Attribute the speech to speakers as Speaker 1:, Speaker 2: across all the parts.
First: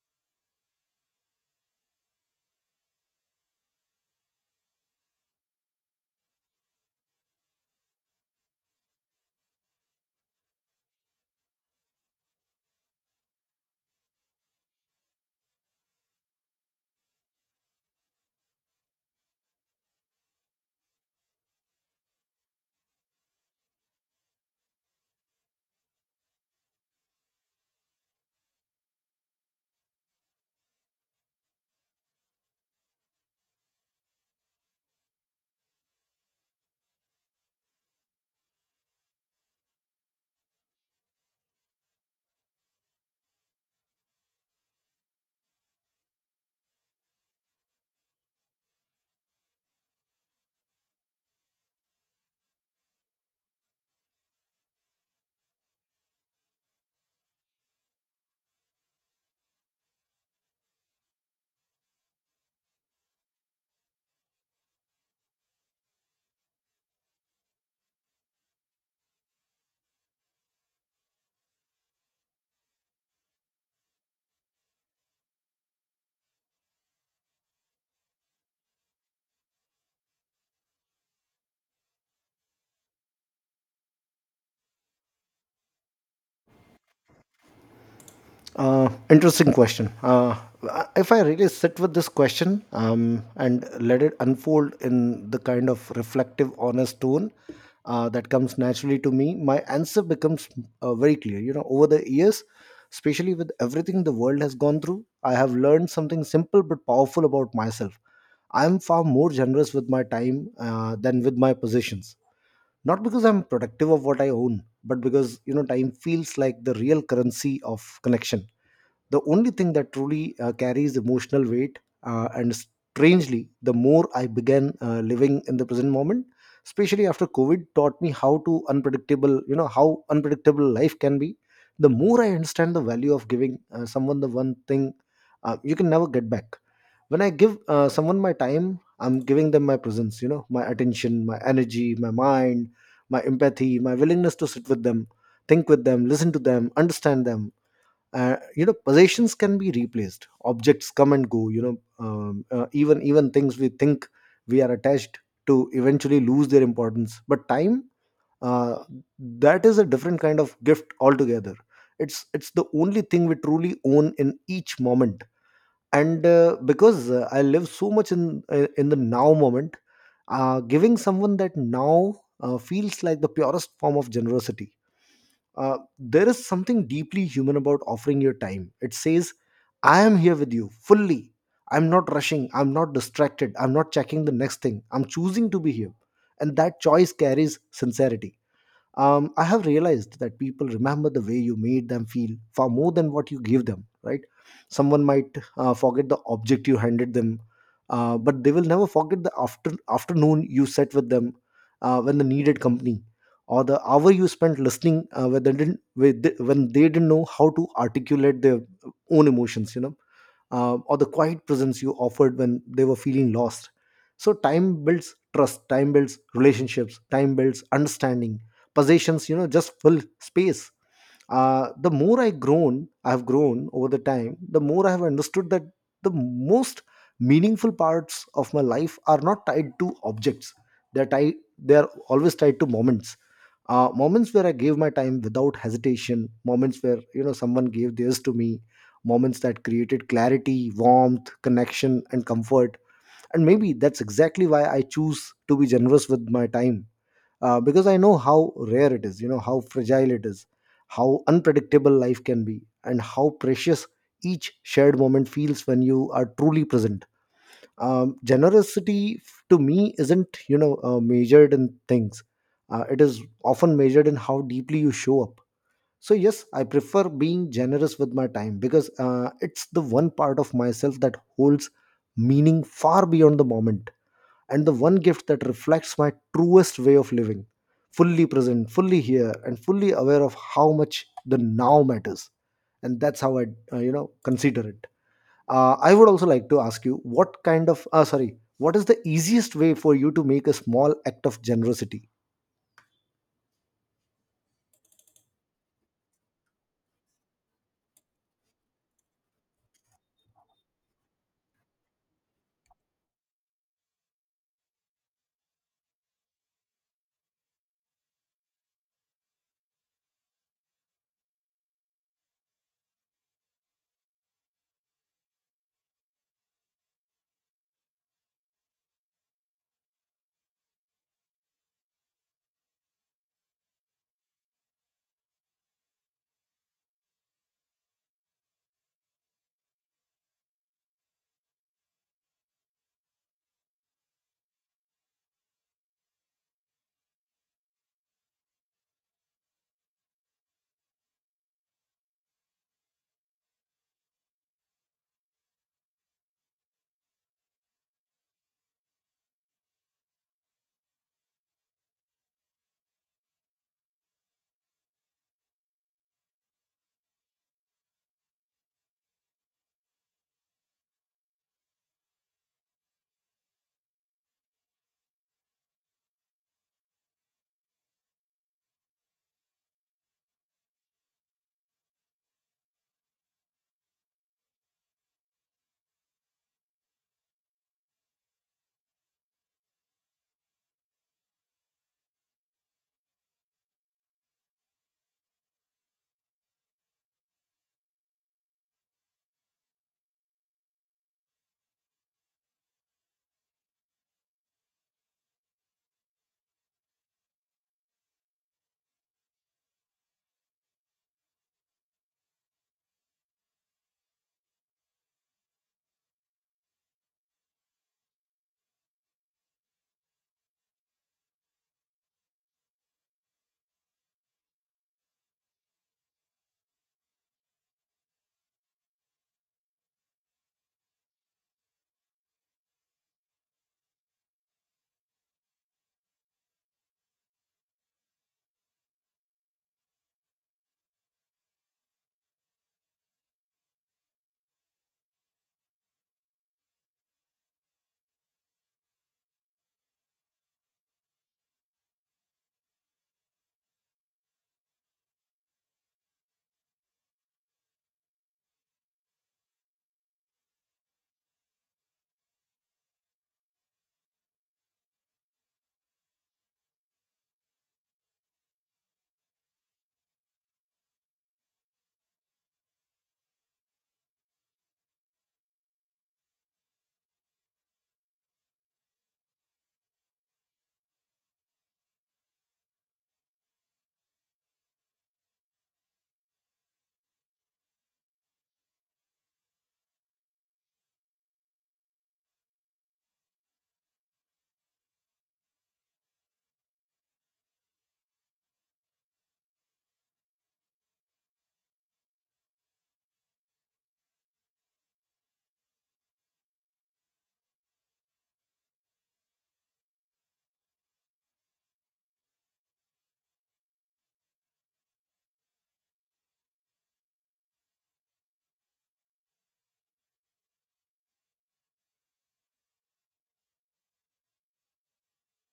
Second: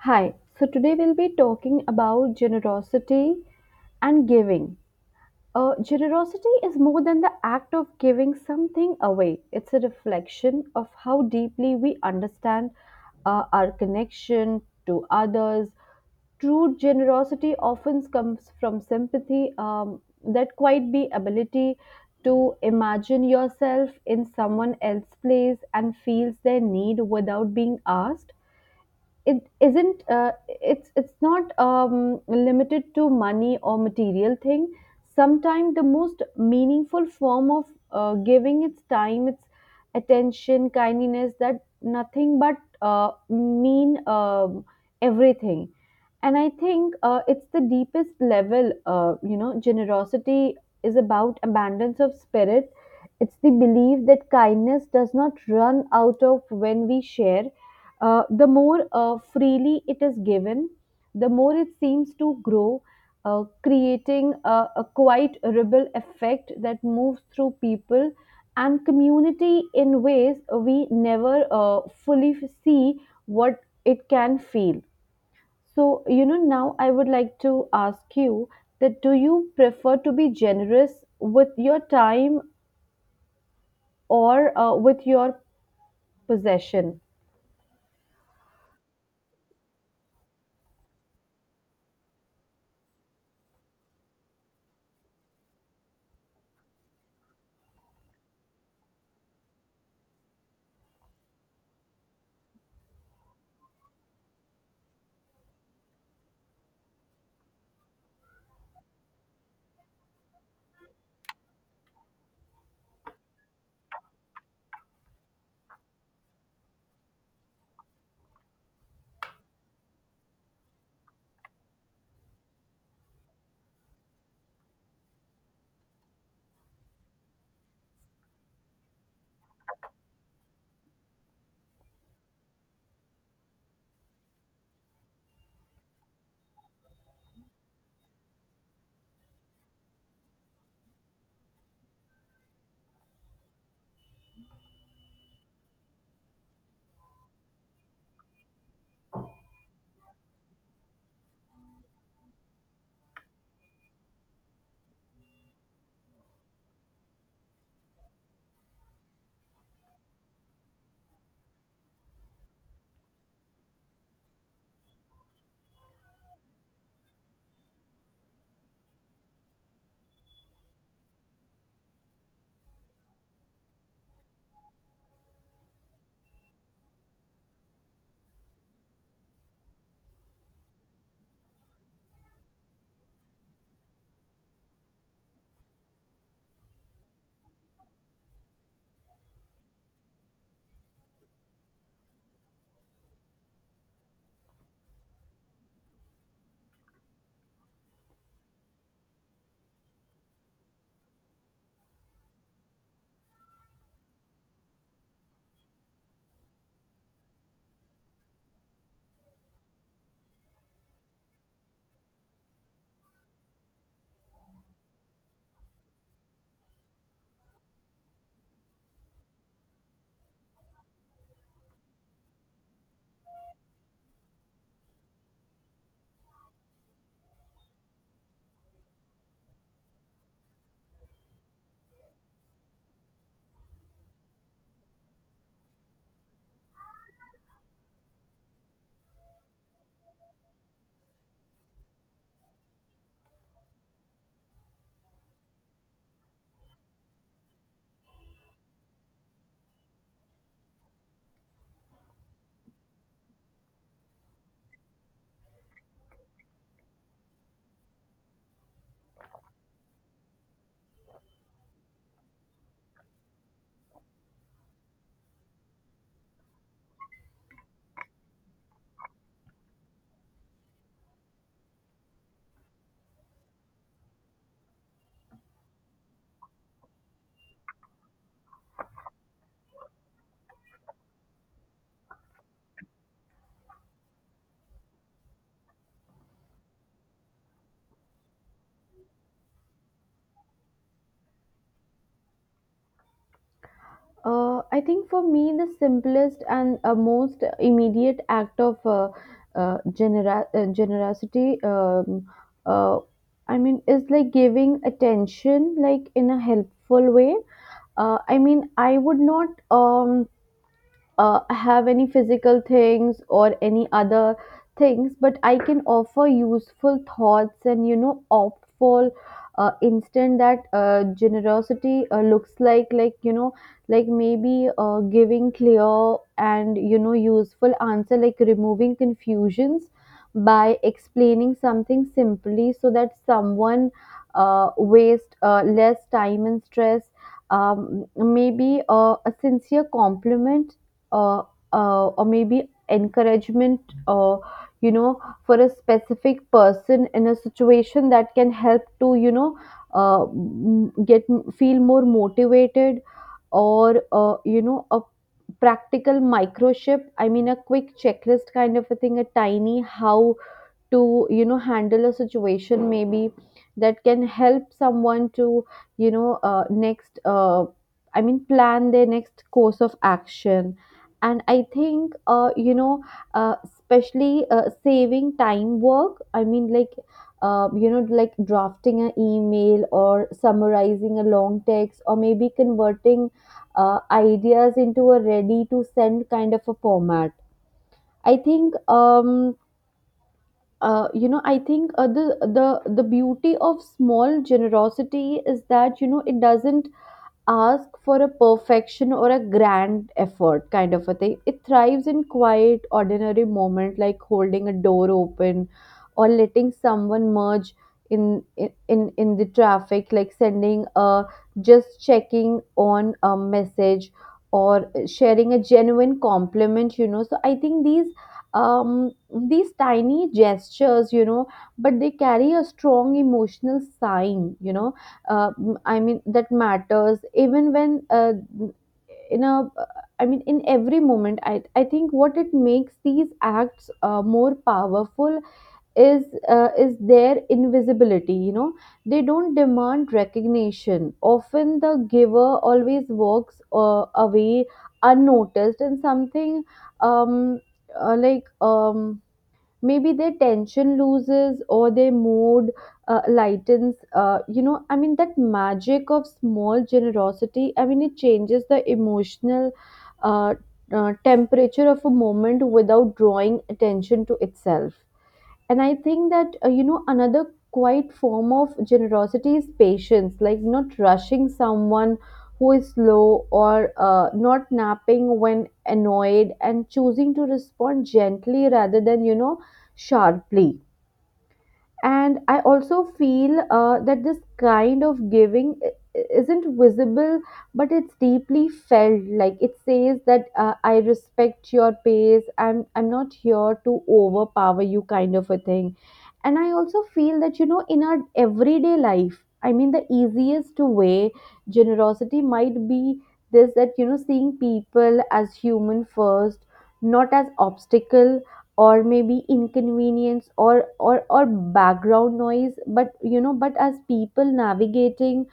Speaker 1: Hi, so today we'll be talking about generosity and giving. Generosity is more than the act of giving something away, it's a reflection of how deeply we understand our connection to others. True generosity often comes from sympathy, that quite be ability to imagine yourself in someone else's place and feels their need without being asked. It isn't. It's not limited to money or material thing. Sometimes the most meaningful form of giving its time, its attention, kindness that nothing but mean everything. And I think it's the deepest level, you know, generosity is about abundance of spirit. It's the belief that kindness does not run out of when we share. Uh, the more freely it is given, the more it seems to grow, creating a quite ripple effect that moves through people and community in ways we never fully see what it can feel. So, you know, now I would like to ask you that do you prefer to be generous with your time or with your possession?
Speaker 2: Interesting question. If I really sit with this question and let it unfold in the kind of reflective, honest tone that comes naturally to me, my answer becomes very clear. You know, over the years, especially with everything the world has gone through, I have learned something simple but powerful about myself. I am far more generous with my time than with my possessions. Not because I'm protective of what I own, but because you know, time feels like the real currency of connection, the only thing that truly carries emotional weight, and strangely, the more I began living in the present moment, especially after COVID taught me how to unpredictable, you know, how unpredictable life can be, the more I understand the value of giving someone the one thing you can never get back. When I give someone my time, I'm giving them my presence, you know, my attention, my energy, my mind, my empathy, my willingness to sit with them, think with them, listen to them, understand them. You know, possessions can be replaced, objects come and go, you know, even things we think we are attached to eventually lose their importance, but time, uh, that is a different kind of gift altogether. It's the only thing we truly own in each moment. And because I live so much in the now moment, giving someone that now feels like the purest form of generosity. There is something deeply human about offering your time. It says, I am here with you fully. I'm not rushing. I'm not distracted. I'm not checking the next thing. I'm choosing to be here. And that choice carries sincerity. I have realized that people remember the way you made them feel far more than what you give them, right? Someone might forget the object you handed them, but they will never forget the afternoon you sat with them when they needed company, or the hour you spent listening when, they didn't, when they didn't know how to articulate their own emotions, you know, or the quiet presence you offered when they were feeling lost. So time builds trust, time builds relationships, time builds understanding. Possessions, you know, just fill space. The more I've grown over the time, the more I have understood that the most meaningful parts of my life are not tied to objects. They're always tied to moments. Moments where I gave my time without hesitation, moments where, you know, someone gave theirs to me, moments that created clarity, warmth, connection, and comfort. And maybe that's exactly why I choose to be generous with my time, because I know how rare it is, you know, how fragile it is, how unpredictable life can be, and how precious each shared moment feels when you are truly present. Generosity, to me, isn't, you know, measured in things. It is often measured in how deeply you show up. So yes, I prefer being generous with my time because it's the one part of myself that holds meaning far beyond the moment, and the one gift that reflects my truest way of living, fully present, fully here, and fully aware of how much the now matters. And that's how I you know consider it. I would also like to ask you, what kind of sorry what is the easiest way for you to make a small act of generosity?
Speaker 1: I think for me, the simplest and most immediate act of generosity, uh, I mean, is like giving attention, like in a helpful way. I mean, I would not have any physical things or any other things, but I can offer useful thoughts, and you know, opt for instant that generosity looks like you know, like maybe giving clear and, you know, useful answer, like removing confusions by explaining something simply so that someone waste less time and stress. Maybe a sincere compliment, uh, or maybe encouragement, or you know, for a specific person in a situation that can help to, you know, get feel more motivated, or you know, a practical microchip, I mean a quick checklist kind of a thing, a tiny how to, you know, handle a situation, maybe that can help someone to, you know, next I mean plan their next course of action. And I think, you know, especially saving time work, I mean like, you know, like drafting an email or summarizing a long text, or maybe converting ideas into a ready to send kind of a format. I think, you know, I think the the beauty of small generosity is that, you know, it doesn't ask for a perfection or a grand effort kind of a thing. It thrives in quiet ordinary moment, like holding a door open or letting someone merge in the traffic, like sending a just checking on a message or sharing a genuine compliment, you know. So I think these, um these tiny gestures, you know, but they carry a strong emotional sign, you know. I mean that matters, even when uh, in a, I mean in every moment, I think what it makes these acts more powerful is, is their invisibility, you know. They don't demand recognition. Often the giver always walks away unnoticed, and something, um uh, like um maybe their tension loses or their mood lightens, you know, I mean that magic of small generosity, I mean it changes the emotional, uh, temperature of a moment without drawing attention to itself. And I think that, you know, another quiet form of generosity is patience, like not rushing someone who is slow, or not napping when annoyed, and choosing to respond gently rather than, you know, sharply. And I also feel that this kind of giving isn't visible, but it's deeply felt, like it says that, I respect your pace, I'm not here to overpower you kind of a thing. And I also feel that, you know, in our everyday life, I mean the easiest way generosity might be this, that you know, seeing people as human first, not as obstacle, or maybe inconvenience, or or background noise, but you know, but as people navigating,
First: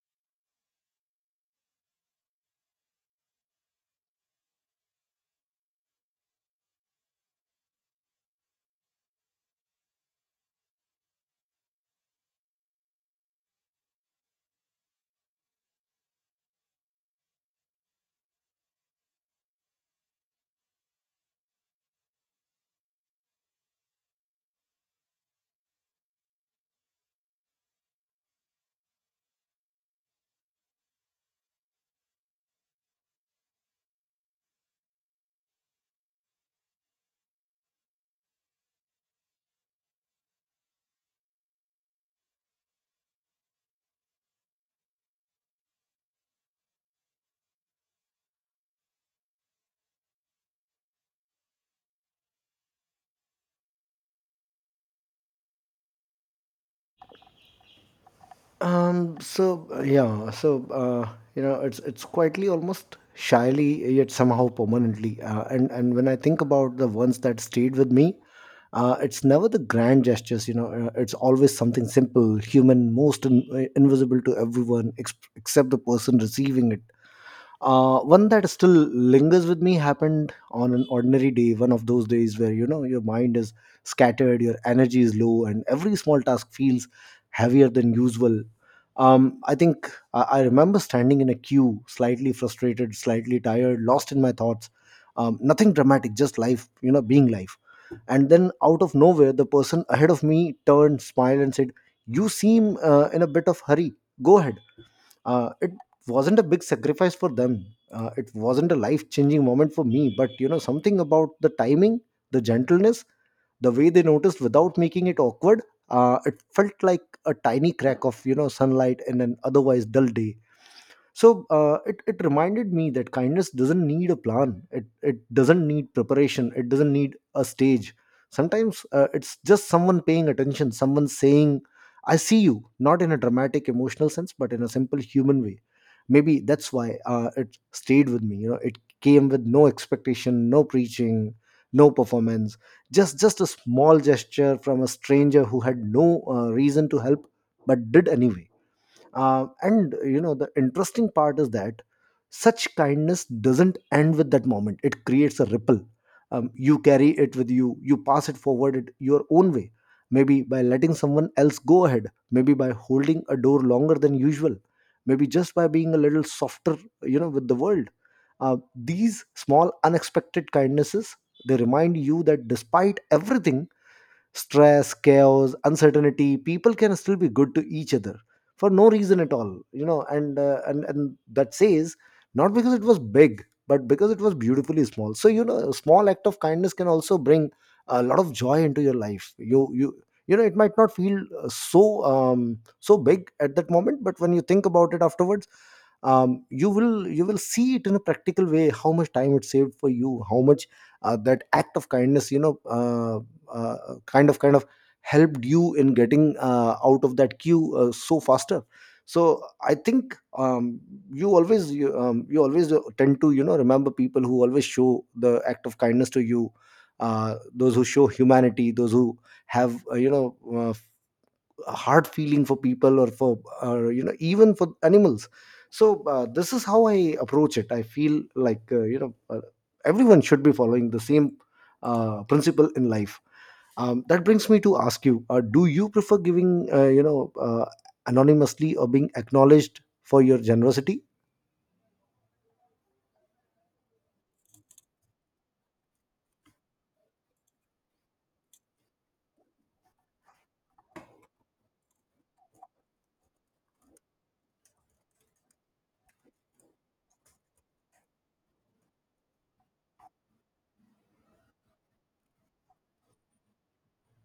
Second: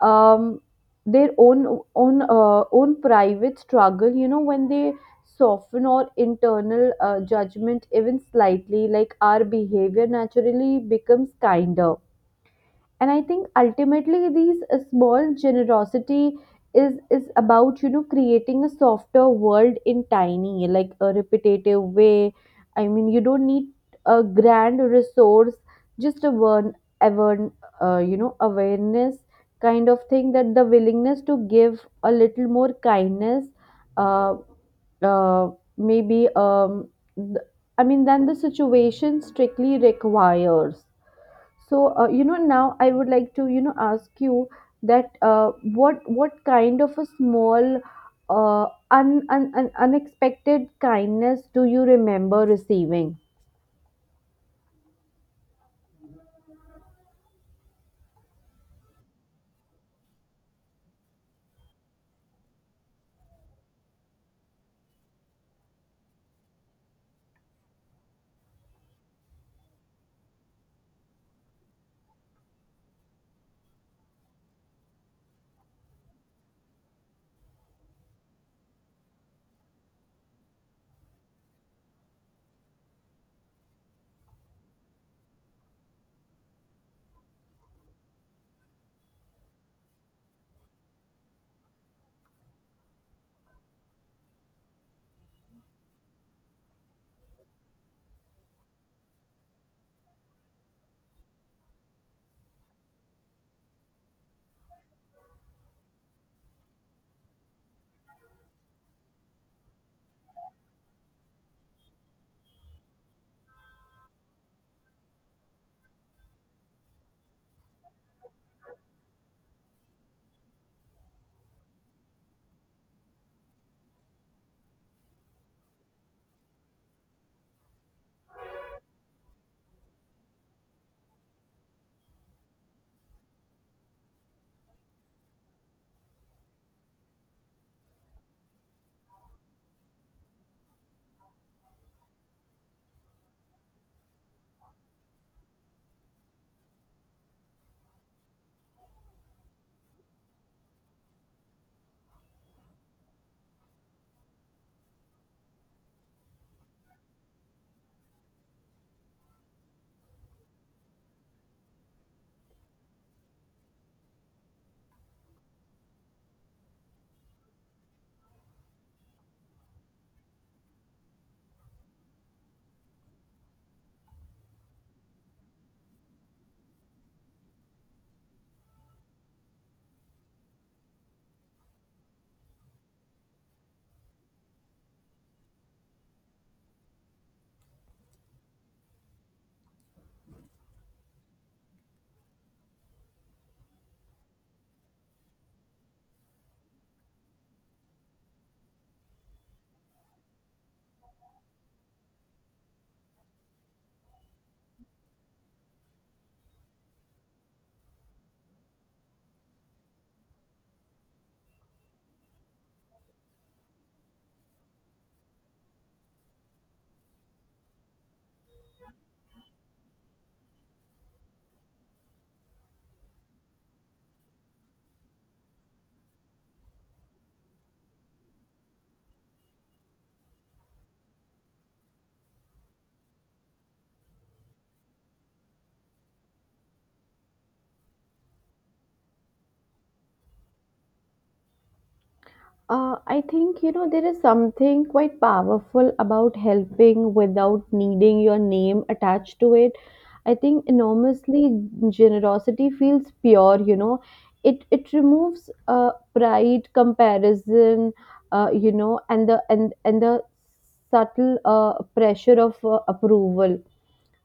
Speaker 1: um their own own private struggle, you know. When they soften our internal judgment even slightly, like our behavior naturally becomes kinder. And I think ultimately these small generosity is about, you know, creating a softer world in tiny, like a repetitive way. I mean you don't need a grand resource, just a one ever, you know, awareness kind of thing, that the willingness to give a little more kindness, uh, uh, maybe, th- I mean, than the situation strictly requires. So, you know, now I would like to, you know, ask you that, what kind of a small, unexpected kindness do you remember receiving?
Speaker 2: Yeah, you know, it's quietly, almost shyly, yet somehow permanently. And when I think about the ones that stayed with me, it's never the grand gestures. You know, it's always something simple, human, invisible to everyone except the person receiving it. One that still lingers with me happened on an ordinary day, one of those days where, you know, your mind is scattered, your energy is low, and every small task feels heavier than usual. I remember standing in a queue, slightly frustrated, slightly tired, lost in my thoughts. Nothing dramatic, just life, you know, being life. And then out of nowhere, the person ahead of me turned, smiled, and said, you seem in a bit of hurry, go ahead. It wasn't a big sacrifice for them. It wasn't a life changing moment for me, but you know, something about the timing, the gentleness, the way they noticed without making it awkward, it felt like a tiny crack of, you know, sunlight in an otherwise dull day. So it reminded me that kindness doesn't need a plan. It doesn't need preparation, it doesn't need a stage. Sometimes it's just someone paying attention, someone saying, I see you, not in a dramatic emotional sense, but in a simple human way. Maybe that's why it stayed with me. You know, it came with no expectation, no preaching, no performance, just a small gesture from a stranger who had no reason to help, but did anyway. And you know, the interesting part is that such kindness doesn't end with that moment, it creates a ripple. You carry it with you, you pass it forward it your own way, maybe by letting someone else go ahead, maybe by holding a door longer than usual, maybe just by being a little softer, you know, with the world. These small unexpected kindnesses, they remind you that despite everything, stress, chaos, uncertainty, people can still be good to each other for no reason at all, you know. And and that says, not because it was big, but because it was beautifully small. So you know, a small act of kindness can also bring a lot of joy into your life. You know, it might not feel so big at that moment, but when you think about it afterwards, you will see it in a practical way, how much time it saved for you, how much that act of kindness, you know, kind of helped you in getting out of that queue so faster. So I think you, you always tend to, you know, remember people who always show the act of kindness to you, those who show humanity, those who have hard feeling for people or you know, even for animals. So this is how I approach it. I feel like, everyone should be following the same principle in life. That brings me to ask you, do you prefer giving, anonymously, or being acknowledged for your generosity?
Speaker 1: I think, you know, there is something quite powerful about helping without needing your name attached to it. I think enormously generosity feels pure. You know, it removes pride, comparison, you know, and the and the subtle pressure of approval.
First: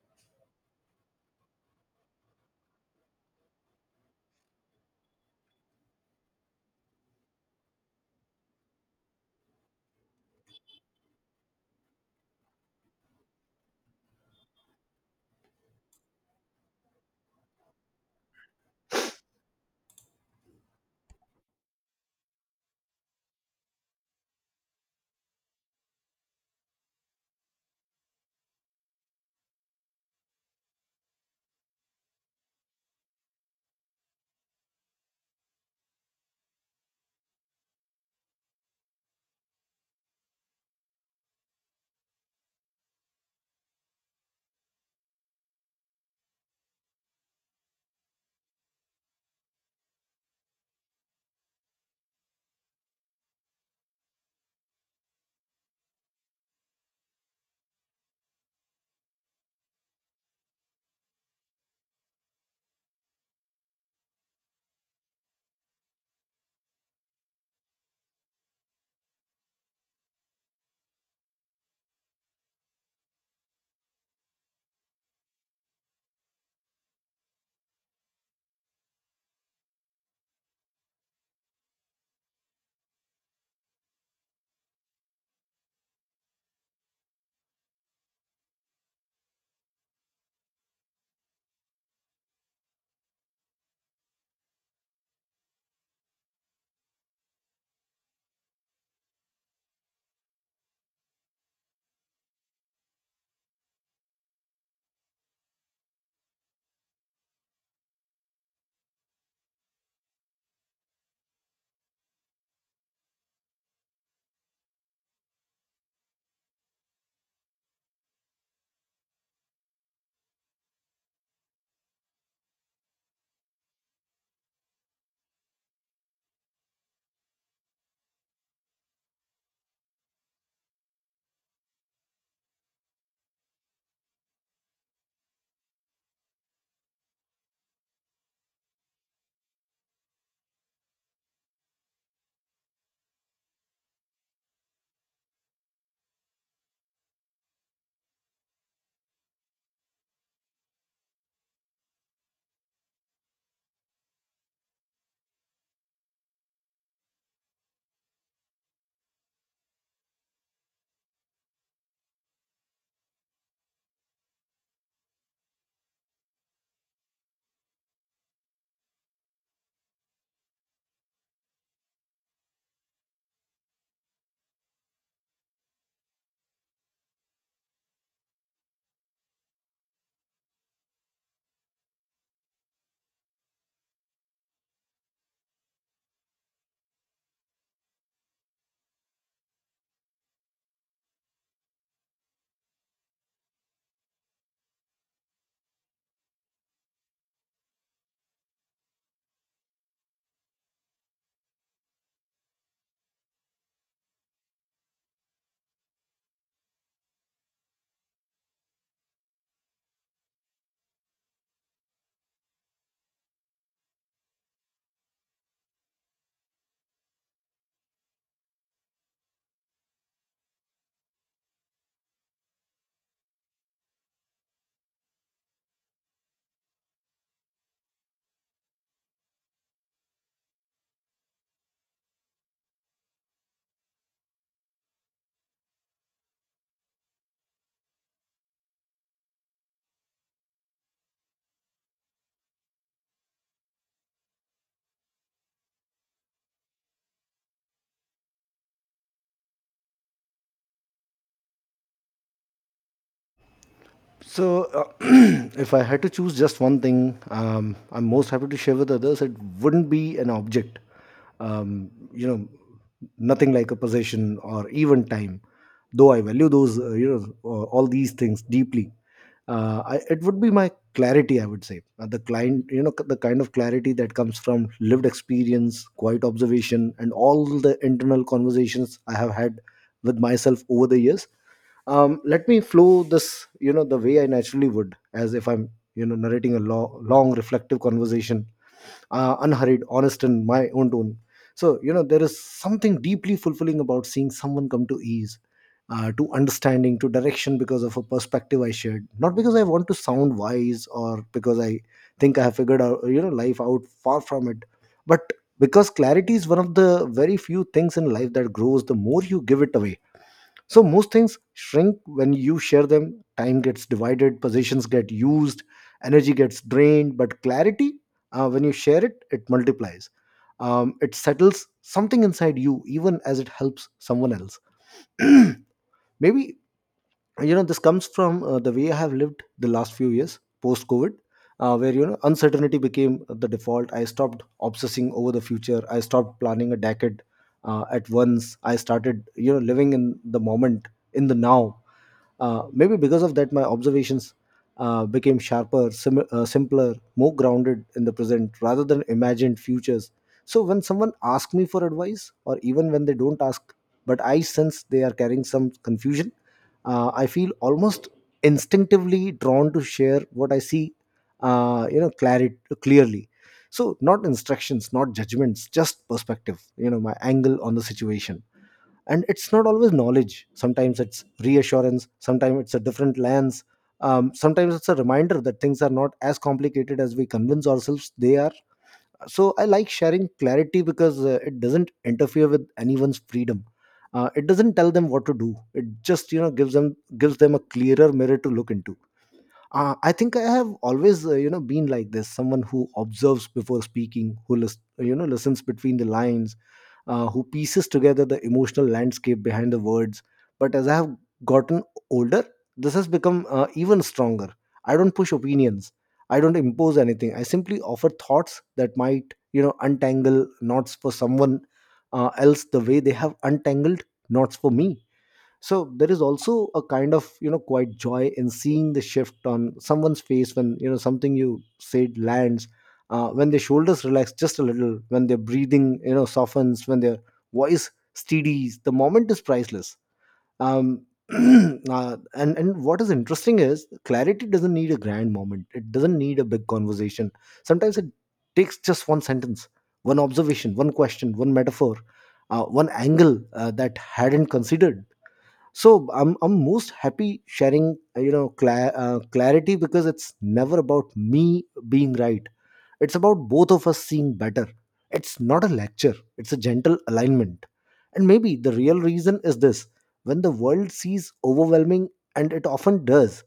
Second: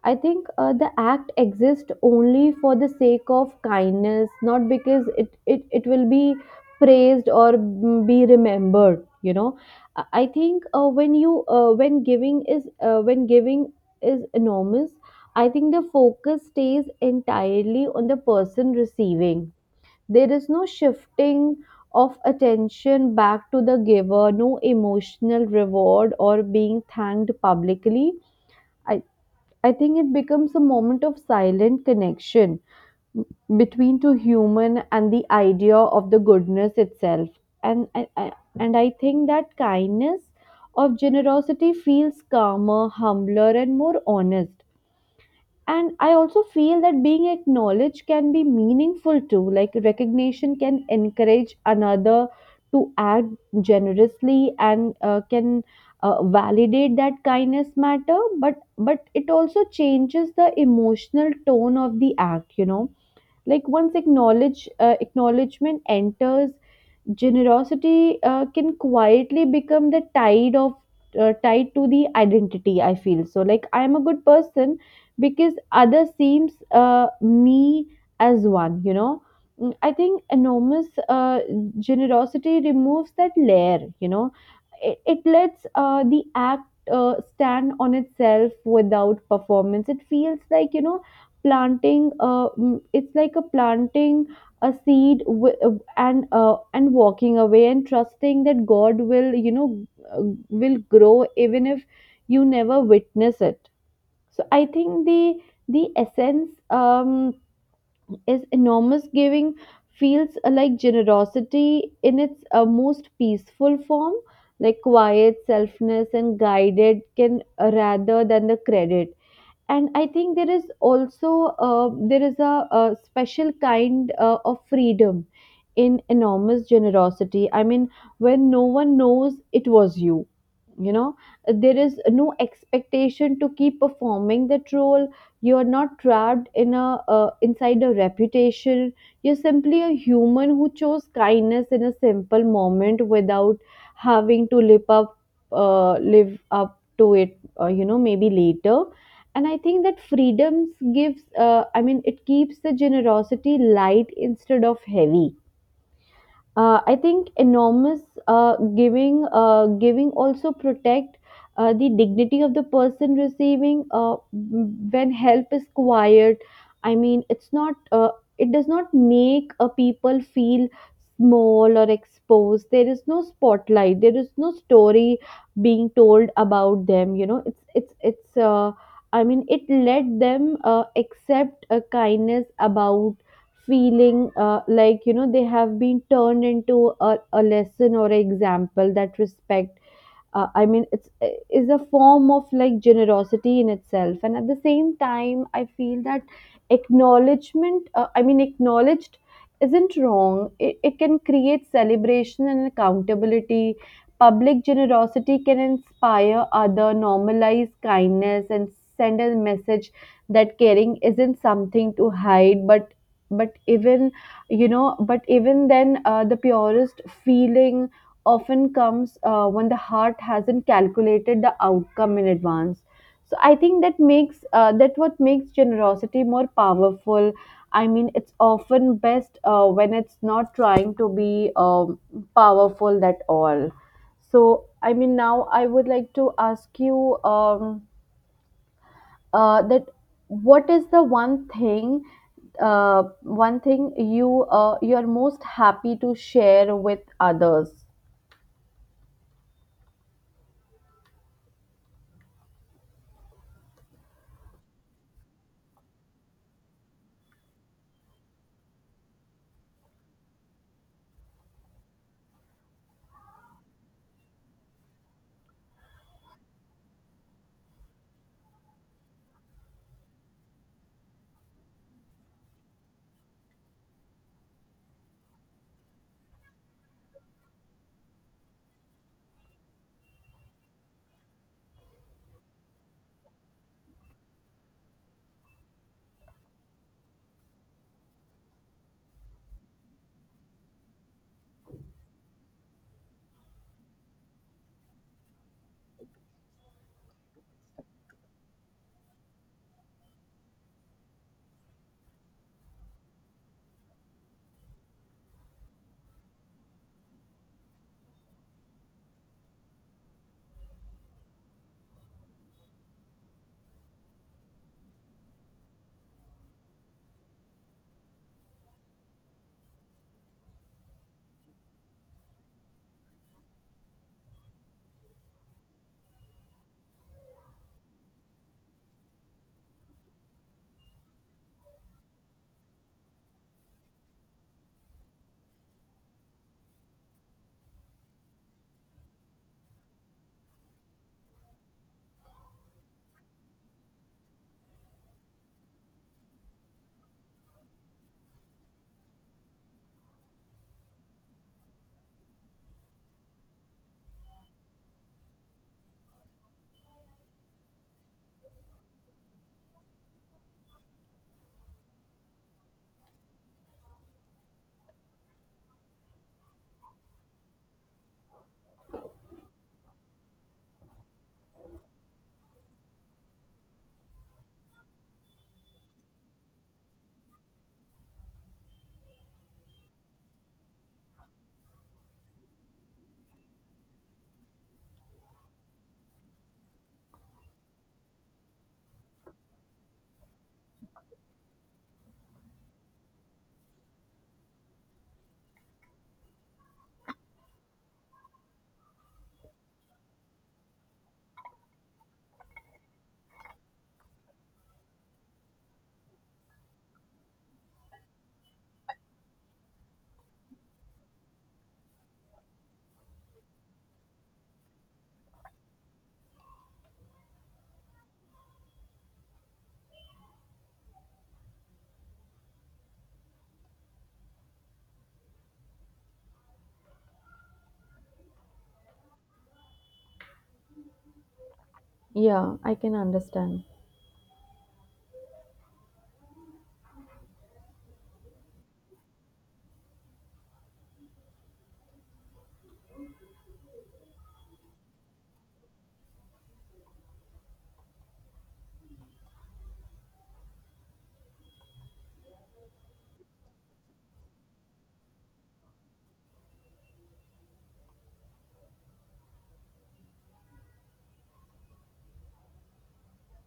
Speaker 1: I think the act exists only for the sake of kindness, not because it will be praised or, mm, be remembered. You know, I think, when giving is, when giving is enormous, I think the focus stays entirely on the person receiving. There is no shifting of attention back to the giver, no emotional reward or being thanked publicly. I. I think it becomes a moment of silent connection between two human and the idea of the goodness itself. And I, I- and I think that kindness of generosity feels calmer, humbler, and more honest. And I also feel that being acknowledged can be meaningful too, like recognition can encourage another to act generously, and can validate that kindness matter. But it also changes the emotional tone of the act, you know, like once acknowledgement enters, generosity can quietly become the tide of tied to the identity, I feel. So like I am a good person because other seems me as one, you know. Mm, I think enormous generosity removes that layer, you know. It lets the act stand on itself without performance. It feels like, you know, planting mm, it's like a planting a seed, and walking away and trusting that god will, you know, uh, will grow, even if you never witness it. So I think the essence, is enormous giving feels like generosity in its most peaceful form, like quiet selfness and guided can, rather than the credit. And I think there is also, there is a special kind of freedom in enormous generosity. I mean, when no one knows it was you, you know, there is no expectation to keep performing that role. You are not trapped in a, inside a reputation. You're simply a human who chose kindness in a simple moment without having to live up, live up to it, you know, maybe later. And I think that freedoms gives, I mean it keeps the generosity light instead of heavy. Uh, I think enormous giving also protect the dignity of the person receiving. Uh, when help is quiet, I mean, it does not make a people feel small or exposed. There is no spotlight. There is no story being told about them. You know, it's it's. I mean, it let them accept a kindness about feeling like, you know, they have been turned into a lesson or an example. That respect, I mean it's is a form of like generosity in itself. And at the same time I feel that acknowledgement I mean acknowledged isn't wrong. It can create celebration and accountability. Public generosity can inspire other, normalize kindness, and send a message that caring isn't something to hide. But even you know, but even then, the purest feeling often comes when the heart hasn't calculated the outcome in advance. So I think that makes, that what makes generosity more powerful, I mean, it's often best when it's not trying to be, powerful at all. So I mean, now I would like to ask you, that what is the one thing, uh, one thing you, you are most happy to share with others?
Speaker 2: So if I had to choose just one thing I'm most happy to share with others, it wouldn't be an object. You know, nothing like a possession or even time, though I value those, all these things deeply. It would be my clarity, I would say. The client You know, the kind of clarity that comes from lived experience, quiet observation, and all the internal conversations I have had with myself over the years. Let me flow this, you know, the way I naturally would, as if I'm, you know, narrating a long reflective conversation, unhurried, honest, and my own tone. So, you know, there is something deeply fulfilling about seeing someone come to ease, to understanding, to direction, because of a perspective I shared. Not because I want to sound wise, or because I think I have figured out, you know, life out, far from it, but because clarity is one of the very few things in life that grows the more you give it away. So most things shrink when you share them. Time gets divided, positions get used, energy gets drained. But clarity, when you share it, it multiplies. It settles something inside you, even as it helps someone else. Maybe you know this comes from the way I have lived the last few years post covid where you know uncertainty became the default. I stopped obsessing over the future. I stopped planning a decade at once. I started you know living in the moment, in the now. Uh, maybe because of that my observations became sharper, simpler, more grounded in the present rather than imagined futures. So when someone asks me for advice, or even when they don't ask, but I sense they are carrying some confusion, I feel almost instinctively drawn to share what I see, you know, clarity clearly. So not instructions, not judgments, just perspective. You know, my angle on the situation, and it's not always knowledge. Sometimes it's reassurance. Sometimes it's a different lens. Sometimes it's a reminder that things are not as complicated as we convince ourselves they are. So I like sharing clarity because it doesn't interfere with anyone's freedom. It doesn't tell them what to do. It just you know gives them a clearer mirror to look into. I think I have always you know been like this, someone who observes before speaking, who you know listens between the lines, who pieces together the emotional landscape behind the words. But as I have gotten older, this has become even stronger. I don't push opinions. I don't impose anything. I simply offer thoughts that might, you know, untangle knots for someone else, the way they have untangled knots for me. So there is also a kind of you know quite joy in seeing the shift on someone's face when you know something you said lands, when their shoulders relax just a little, when their breathing you know softens, when their voice steadies. The moment is priceless. um,
Speaker 1: Yeah,
Speaker 2: and
Speaker 1: I
Speaker 2: and
Speaker 1: can
Speaker 2: what is interesting
Speaker 1: understand.
Speaker 2: is clarity doesn't need a grand moment. It doesn't need a big conversation. Sometimes it takes just one sentence, one observation, one question, one metaphor, one angle that hadn't considered. So i'm most happy sharing you know clarity because it's never about me being right. It's about both of us seeing better. It's not a lecture, it's a gentle alignment. And maybe the real reason is this: when the world sees overwhelming, and it often does,